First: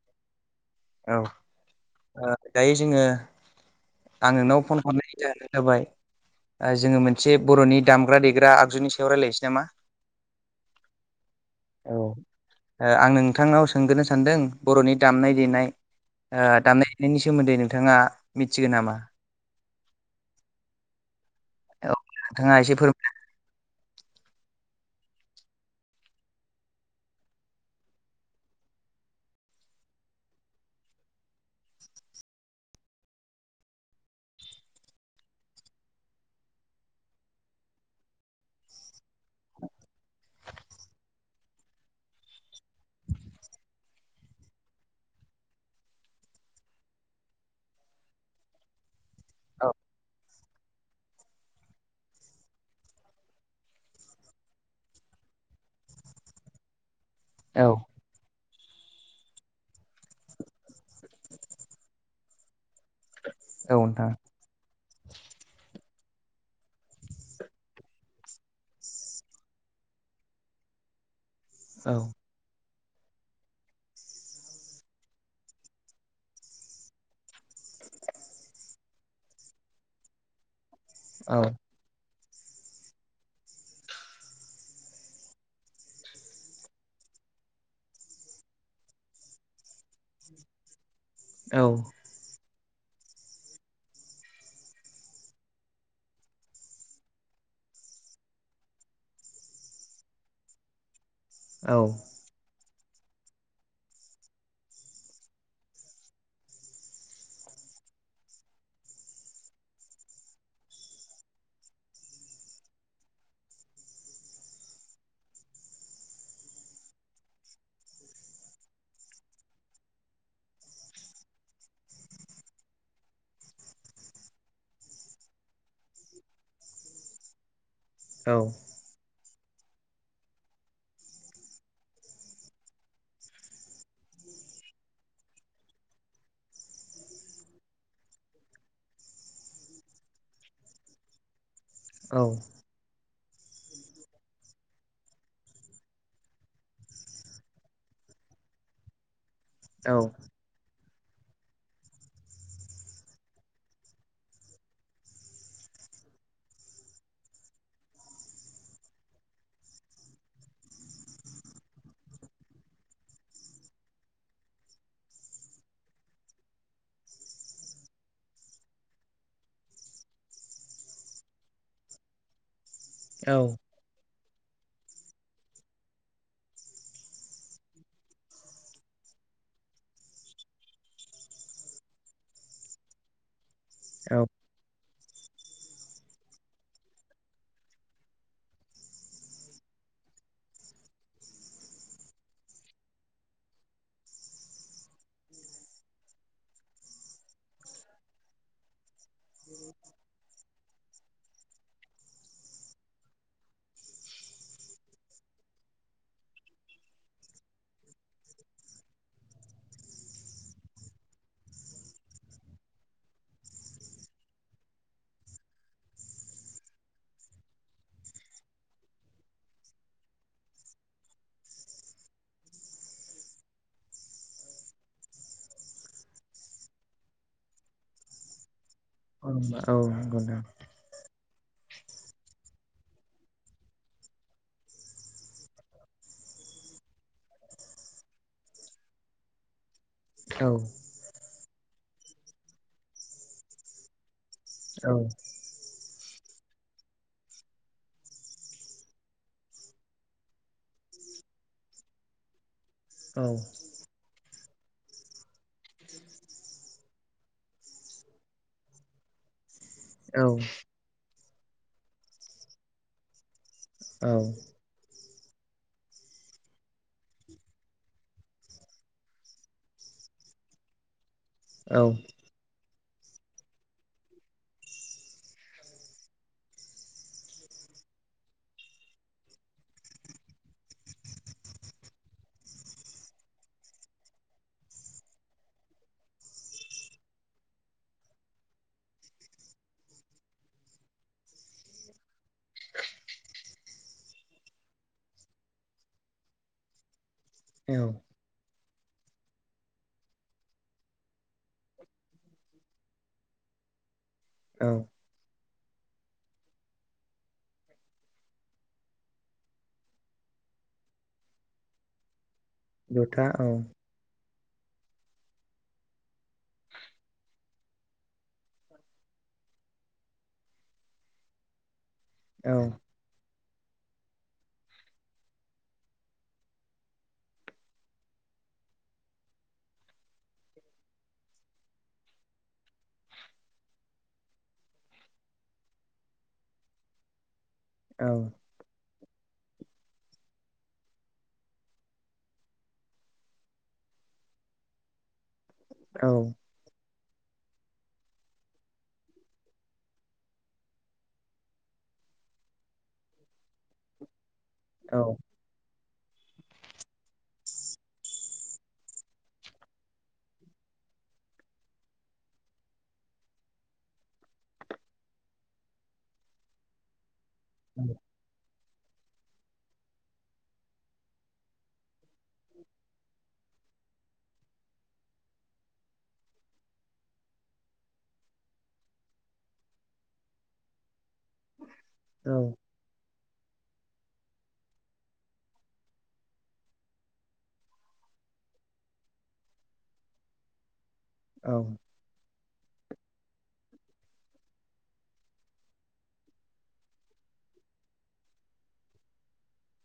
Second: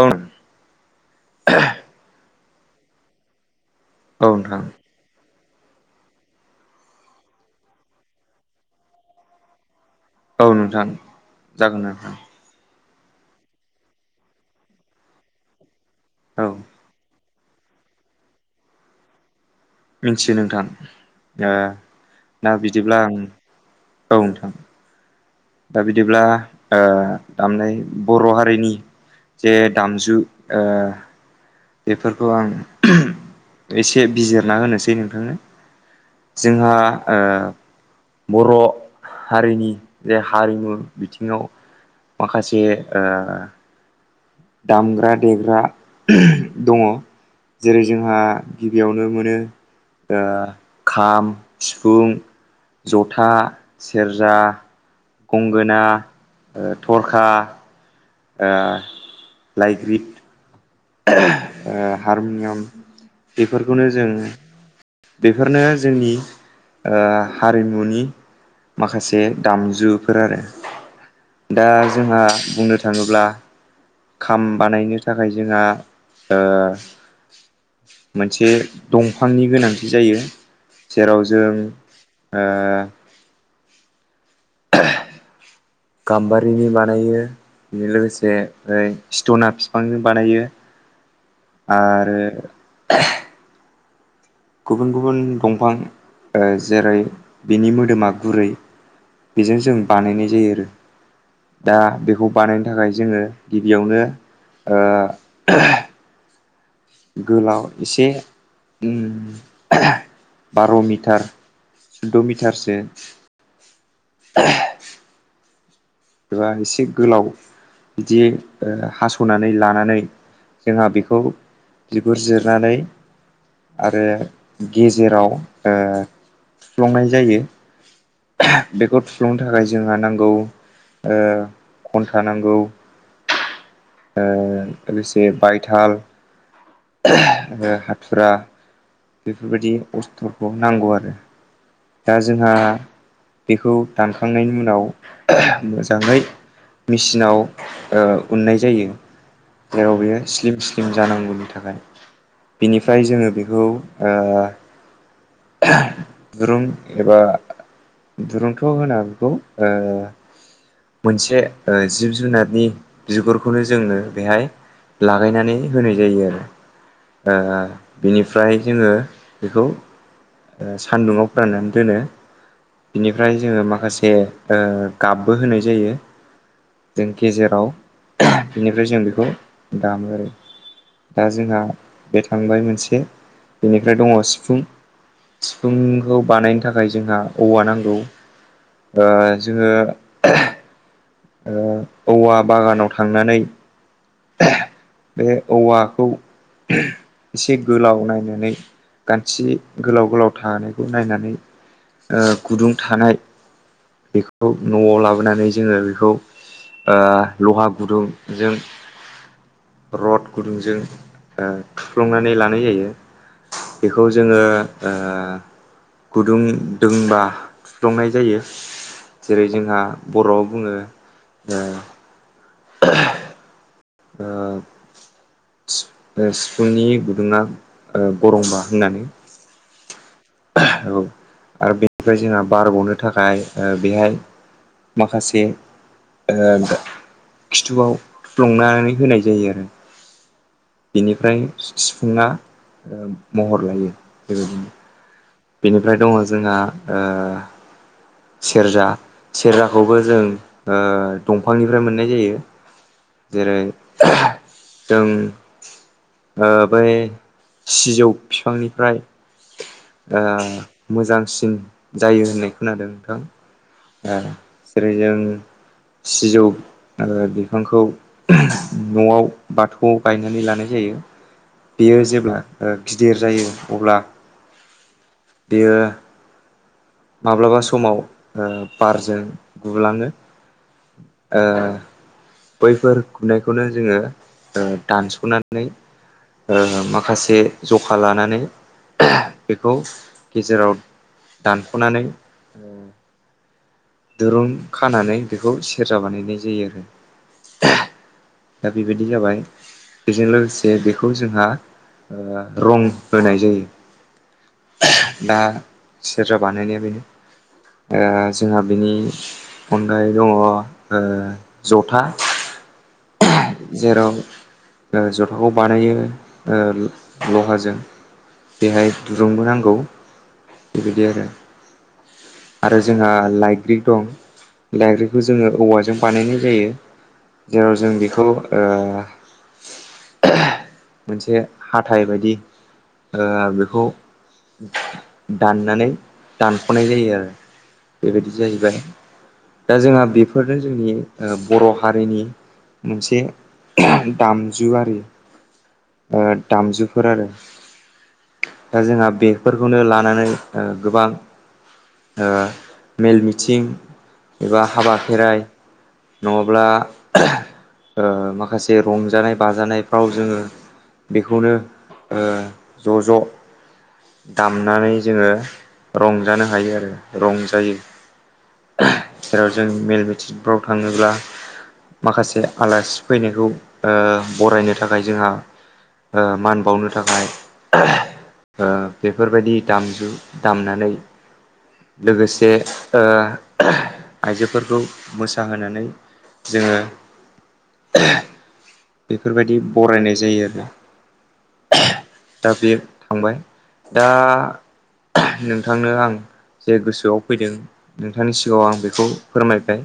औ औ दायो जोङो औ आं नोंथां नोंनाव फन हरनाय जाहोना जाबाय जोङो मोनसे बर'नि दामग्रा देग्रा आगजुनि सायाव रायलायनोसै नामा औ नोंथां जागोन नोंथां ओ आं नोंथांनाव सोंग्रोनो सानदों बर'नि दामनाय देनाय औ ओ दामनाय देनायनि सोमोन्दै नोंथाङा मिथिगोन नामा मिथियो नोंथां औ नोंथाङा दा एसे फोर बिदिब्ला आं औ नोंथां दा बिदिब्ला ओ दामनाय बर' हारिनि जे दामजु ओ बेफोरखौ आं एसे बिजिरना होनोसै नोंथांनो जोंहा ओ बर' हारिनि जे हारिमु बिथिङाव माखासे ओ दामग्रा देग्रा दङ जेरै जोंहा गिबियावनो मोनो औ ओ खाम सिफुं जथा सेरजा गंगोना थरखा औ ओ लाइग्रिद हारमुनियाम बेफोरखौनो जों नोंथां बेफोरनो जोंनि ओ हारिमुनि माखासे दामजुफोर आरो दा औ जोंहा बुंनो थाङोब्ला खाम बानायनो थाखाय जोंहा ओ मोनसे दंफांनि गोनांथि जायो जेराव औ जों ओ गाम्बारिनि बानायो बेजों लोगोसे ओ सेथना बिफांजों बानायो औ आरो गुबुन गुबुन दंफां ओ जेरै बिनि मोदोमा गुरै बेजों जों बानायनाय जायो आरो दा औ बेखौ बानाय नो थाखाय जोङो गिबियावनो ओ गोलाव एसे उम बार' मिटार सुद्द' मिटारसो [unintelligible] एबा एसे गोलाव बिदि हासनानै लानानै जोंहा बेखौ बिगुर जिरनानै आरो गेजेराव थुफ्लंनाय जायो औ बेखौ थुफ्लुंनो थाखाय जोंहा नांगौ खन्था नांगौ लोगोसे बायथाल आरो हाथुरा बेफोरबायदि अस्थ्रखौ नांगौ आरो दा जोंहा बेखौ दानखांनायनि उनाव मोजाङै मेसिनाव उननाय जायो औ जेराव बेयो स्लिम स्लिम जानांगौनि थाखाय बिनिफ्राय जोङो बेखौ दुरुं एबा दुरुंखौ होना बेखौ मोनसे जिब जुनारनि बिगुरखौनो जोंनो बेहाय लागायनानै होनाय जायो आरो आ आ बिनिफ्राय जोङो बेखौ सान्दुंङाव फोराननानै दोनो बिनिफ्राय जोङो माखासे गाबबो होनाय जायो। जों गेजेराव बिनिफ्राय जों बेखौ दामो आरो दा जोंहा बे थांबाय मोनसे बेनिफ्राय दङ औ सिफुं सिफुंखौ बानायनो थाखाय जोंहा औवा नांगौ ओ जोङो औवा बागानाव थांनानै बे औवाखौ एसे गोलाव नायनानै गानथि गोलाव गोलाव थानायखौ नायनानै गुदुं थानाय बेखौ न'आव लाबोनानै जोङो बेखौ लहा गुदुंजों रड गुदुंजों थुफ्लंनानै लानाय जायो। बेखौ जोङो ओ गुदुं दोंबा थुफ्लुंनाय जायो जेरै जोंहा बर'आव बुङो सिफुंनि गुदुङा गरंबा होननानै औ नंगौ नोंथां औ आरो बेनिफ्राय जोंहा बार ग'नो थाखाय बेहाय माखासे खिथुआव थुफ्लुंनानै होनाय जायो आरो औ बेनिफ्राय सिफुुङा महर लायो बेबायदिनो औ बेनिफ्राय दङ जोंहा ओ सेरजा सेरजाखौबो जों दंफांनिफ्राय मोननाय जायो। औ जेरै जों बै सिजौ बिफांनिफ्राय औ मोजांसिन जायो होननाय खोनादों नोंथां औ [unintelligible] सिजौ बिफांखौ न'आव बाथौआव गायनानै लानाय जायो बेयो जेब्ला गिदिर जायो अब्ला बेयो माब्लाबा समाव बारजों गुलाङो ओ बैफोर गुनायखौनो जोङो दानस'नानै माखासे जखा लानानै बेखौ गेजेराव दानख'नानै दुरुं खानानै बेखौ सेरजा बानायनाय जायो आरो औ दा बेबायदि जाबाय बेजों लोगोसे बेखौ जोंहा रं होनाय जायो औ दा सेरजा बानायनाया बेनो जोंहा बिनि अनगायै दङ जथा जथा औ जेराव। ओ जथाखौ बानायो ओ लहाजों। बेहाय दुरुंबो नांगौ बेबायदि आरो। औ आरो जोंहा लाइग्रि दं लाइग्रिखौ जोङो औवाजों बानायनाय जायो। जेराव जों बेखौ ओ। मोनसे हाथाइ बायदि। ओ बेखौ दाननानै दानख'नाय जायो आरो। औ बेबायदि जाहैबाय। दा जोंहा बेफोरनो जोंनि ओ बर' हारिनि। मोनसे दामजुआरि औ ओ दामजुब। फोर आरो। दा जोंहा बेफोरखौनो लानानै ओ गोबां। ओ मेल मिथिं एबा हाबा औ खेराइ। नङाब्ला ओ माखासे रंजानाय बाजानायफ्राव जोङो। बेखौनो ओ ज' ज'। दामनानै जोङो रंजानो हायो आरो रंजायो। जेराव जों मेल मिथिफोराव थाङोब्ला। माखासे आलासि फैनायखौ ओ बरायनो थाखाय जोंहा। ओ मान बावनो थाखाय। ओ बेफोरबायदि दामजु दामनानै। औ लोगोसे ओ। आइजोफोरखौ मोसाहोनानै जोङो। [inaudible] इफोरबायदि बरायनाय जायो आरो औ दा बे। थांबाय दा नोंथांनो आं। जे गोसोआव फैदो नोंथांनि सिगाङाव आं बेखौ फोरमायबाय।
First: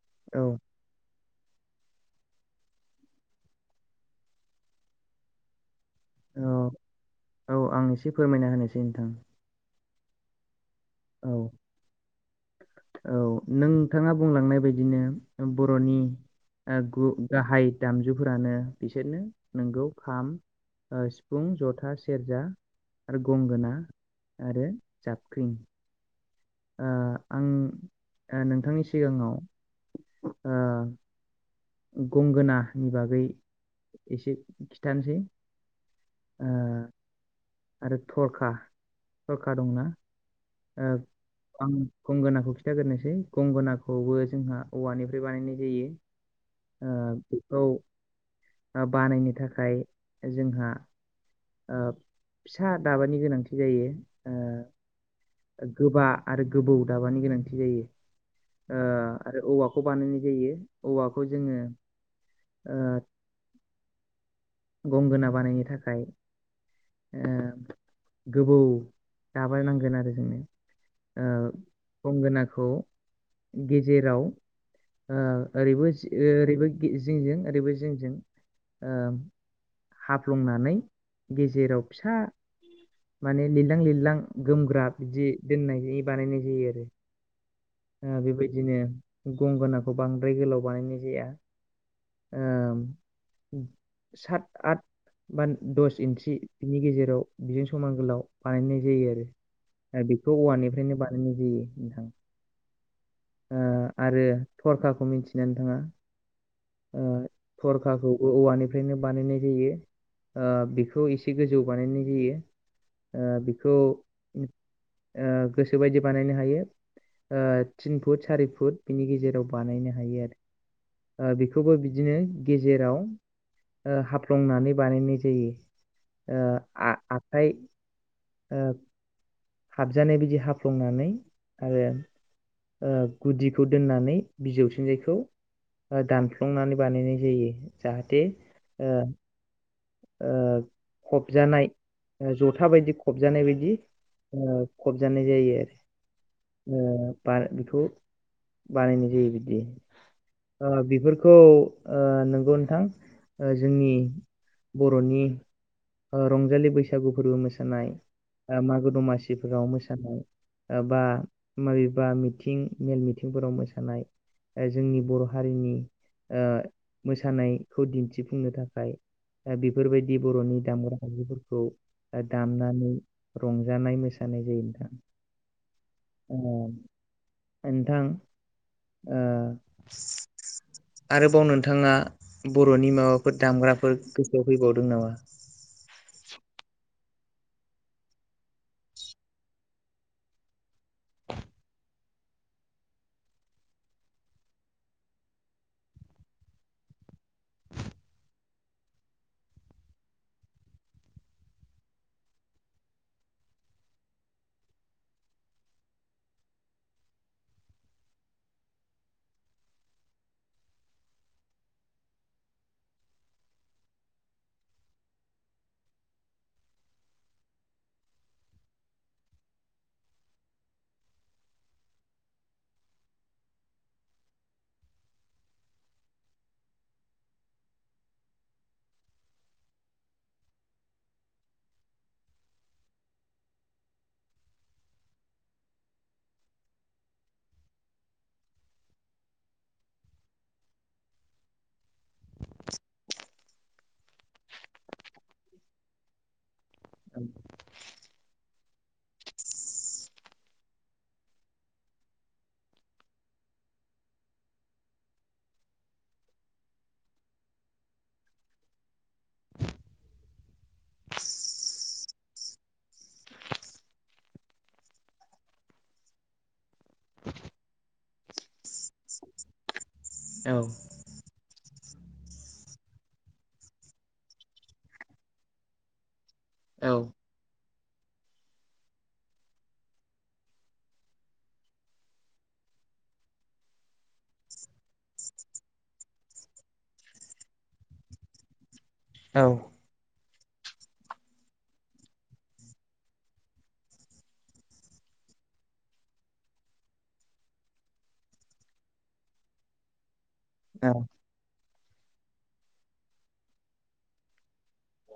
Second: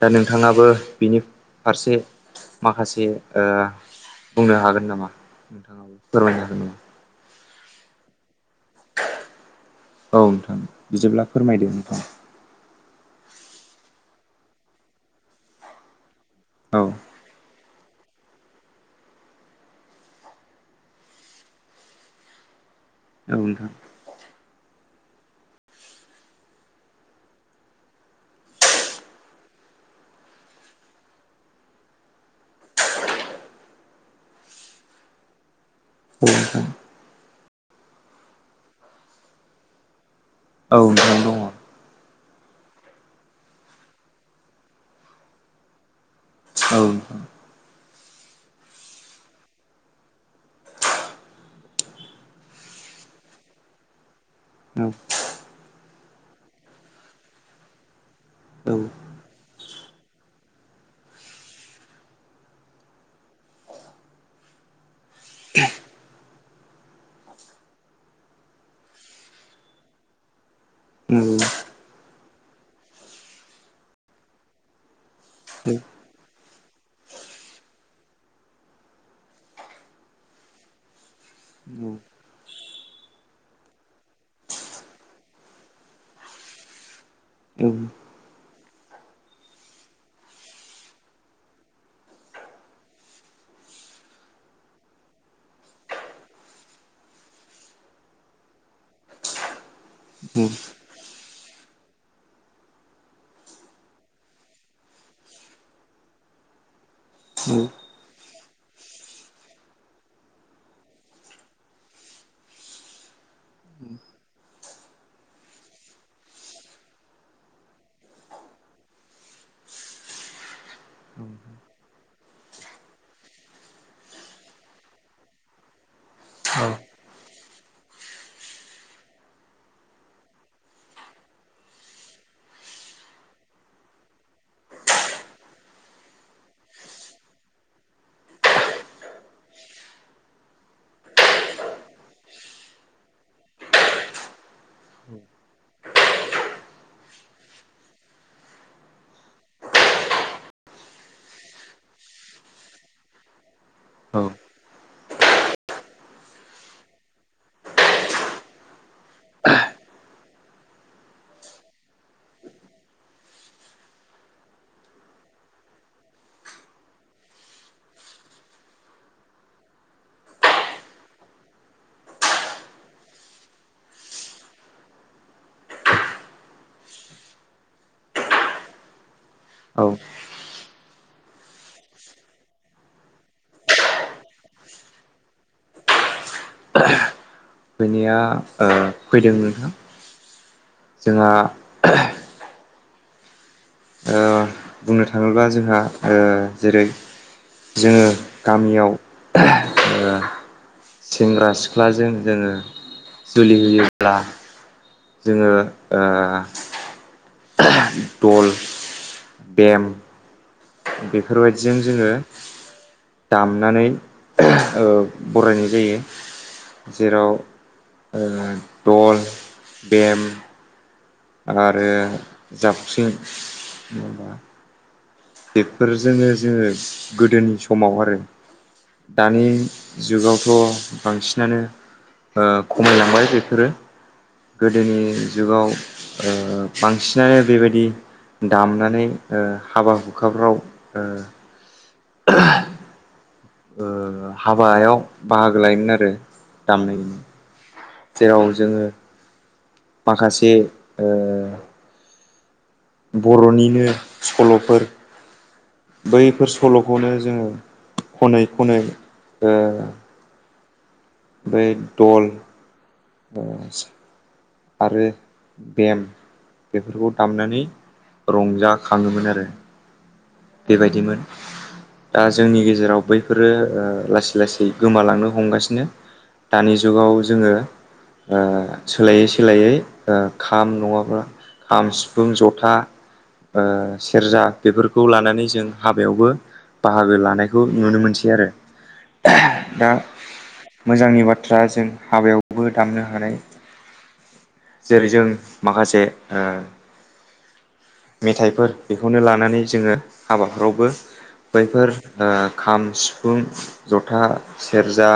दा औ नोंथाङाबो बिनि फारसे माखासे। ओ बुंनो हागोन नामा फोरमायनो हागोन औ नामा। औ आं एसे फोरमायना होनो। औ नोंथां बिदिब्ला औ फोरमायदो। औ नोंथाङा बुंलांनाय बायदिनो बर'नि। ओ औ गु गाहाय। दामजुफोरानो बिसोरनो नोंगौ खाम ओ सिफुं जथा सेरजा। आरो नोंथां औ गंगोना आरो जाबख्रिं। ओ आं ओ नोंथांनि सिगाङाव। ओ। गंगोनानि बागै इसे खिथानोसै। ओ [unintelligible] आरो थरखा थरखा दंना। औ ओ नोंथां दङ। आं गंगोनाखौ खिन्थाग्रोनोसै गंगोनाखौबो जोंहा औवानिफ्राय बानायनाय जायो। ओ बेखौ ओ बानायनो थाखाय जोंहा। ओ फिसा दाबानि गोनांथि जायो। ओ गोबा आरो गोबौ दाबानि गोनांथि जायो ओ आरो औवाख। खौ बानायनाय जायो औवाखौ जोङो ओ। गंगोना बानायनो थाखाय। ओ गोबौ जाबायनांगोन आरो जोंनो। ओ गंगोनाखौ गेजेराव। ओ ओरैबोस ओरैबो जिंजों ओरैबो जिंजों ओ। हाब्लंनानै गेजेराव फिसा। माने लिरलां लिरलां गोमग्रा बिदि दोननाय बानायनाय जायो आरो बेबायदिनो गंगोनाखौ बांद्राय गोलाव बानायनाय जाया सात आत बा दस इन्सि बिनि गेजेराव बेजों समान गोलाव बानायनाय जायो आरो बेखौ औवानिफ्रायनो बानायो बेनि जायो नोंथां आरो थरखाखौ मिथिनानै थाङा थरखाखौ औवानिफ्रायनो बानायनाय जायो बेखौ एसे गोजौ बानायनाय जायो बिखौ गोसोबायदि बानायनो हायो थिन फुट सारि फुट बिनि गेजेराव बानायनो हायो आरो बेखौबो बिदिनो गेजेराव हाफ्लंनानै बानायनाय जायो आं आखाइ हाबजानाय बायदि हाफ्लंनानै आरो गुदिखौ दोननानै बिजौथिंजायखौ दानफ्लंनानै बानायनाय जायो जाहाथे फबजानाय जथा बायदि फबजानाय बायदि खबजानाय जायो आरो बा बेखौ बानायनाय जायो बिदि बेफोरखौ नंगौ नोंथां जोंनि औ बर'नि रंजालि बैसागु फोरबो मोसानाय मागो दमासिफोराव मोसानाय बा माबेबा मिथिं मेल मिथिंफोराव मोसानाय जोंनि बर' हारिनि मोसानायखौ दिन्थिफुंनो थाखाय दा बेफोरबायदि बर'नि दामग्रा आजुफोरखौ दामनानै रंजानाय मोनो सानाय जायो नोंथां [inaudible] नोंथां औ आरोबाव नोंथाङा बर'नि माबाफोर दामग्रा फोर गोसोआव फैबावदों नामा फैनाया फैदों नोंथां जोंहा बुंनो थाङोब्ला जोंहा जेरै जोङो गामियाव सेंग्रा सिख्लाजों जोङो जुलि होयोब्ला जोङो दल बेम बेफोरबायदिजों जोङो दामनानै बरायनाय जायो जेराव दल बेम आरो जाबस्रिं माबा बेफोरजोंनो जोङो गोदोनि समाव आरो दानि जुगावथ' बांसिनानो खमायलांबाय बेफोरो गोदोनि जुगाव बांसिनानो बेबायदि दामनानै हाबा हुखाफ्राव हाबायाव बाहागो लायोमोन आरो दामनायनि औ जेराव जोङो माखासे बर'निनो सल'फोर बैफोर सल'खौनो जोङो ख'नै ख'नै ओ बेफ्राय दल आरो बेम बेफोरखौ दामनानै रंजाखाङोमोन आरो औ बेबायदिमोन दा जोंनि गेजेराव बैफोरो ओ लासै लासै गोमालांनो हमगासिनो दानि औ जुगाव जोङो आ सोलायै सोलायै आ खाम नङाब्ला खाम सिफुं ज'था सेरजा आ बे खौ लानानै जों हाबायावबो बाहागो लानायखौ नुनो मोनसै आरो औ दा मोजांनि बाथ्रा जों हाबायावबो दामनो हानाय जेरै जों माखासे आ मेथाइफोर बेखौनो लानानै जोङो हाबाफोरावबो औ बैफोर आ खाम, सिफुं, ज'था, सेरजा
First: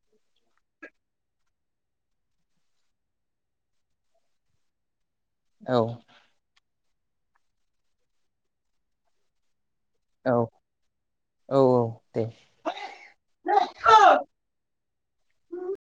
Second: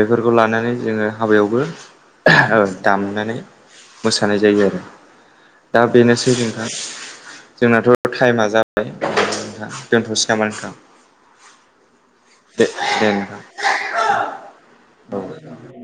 बेफोरखौ लानानै जोङो हाबायावबो ओ दामनानै मोसानाय जायो आरो औ दा बेनोसै जोंखा जोंनाथ' टाइमा जाबायों दोनथ'सै नामा नोंथां? औ औ दे दे नोंथां दे औ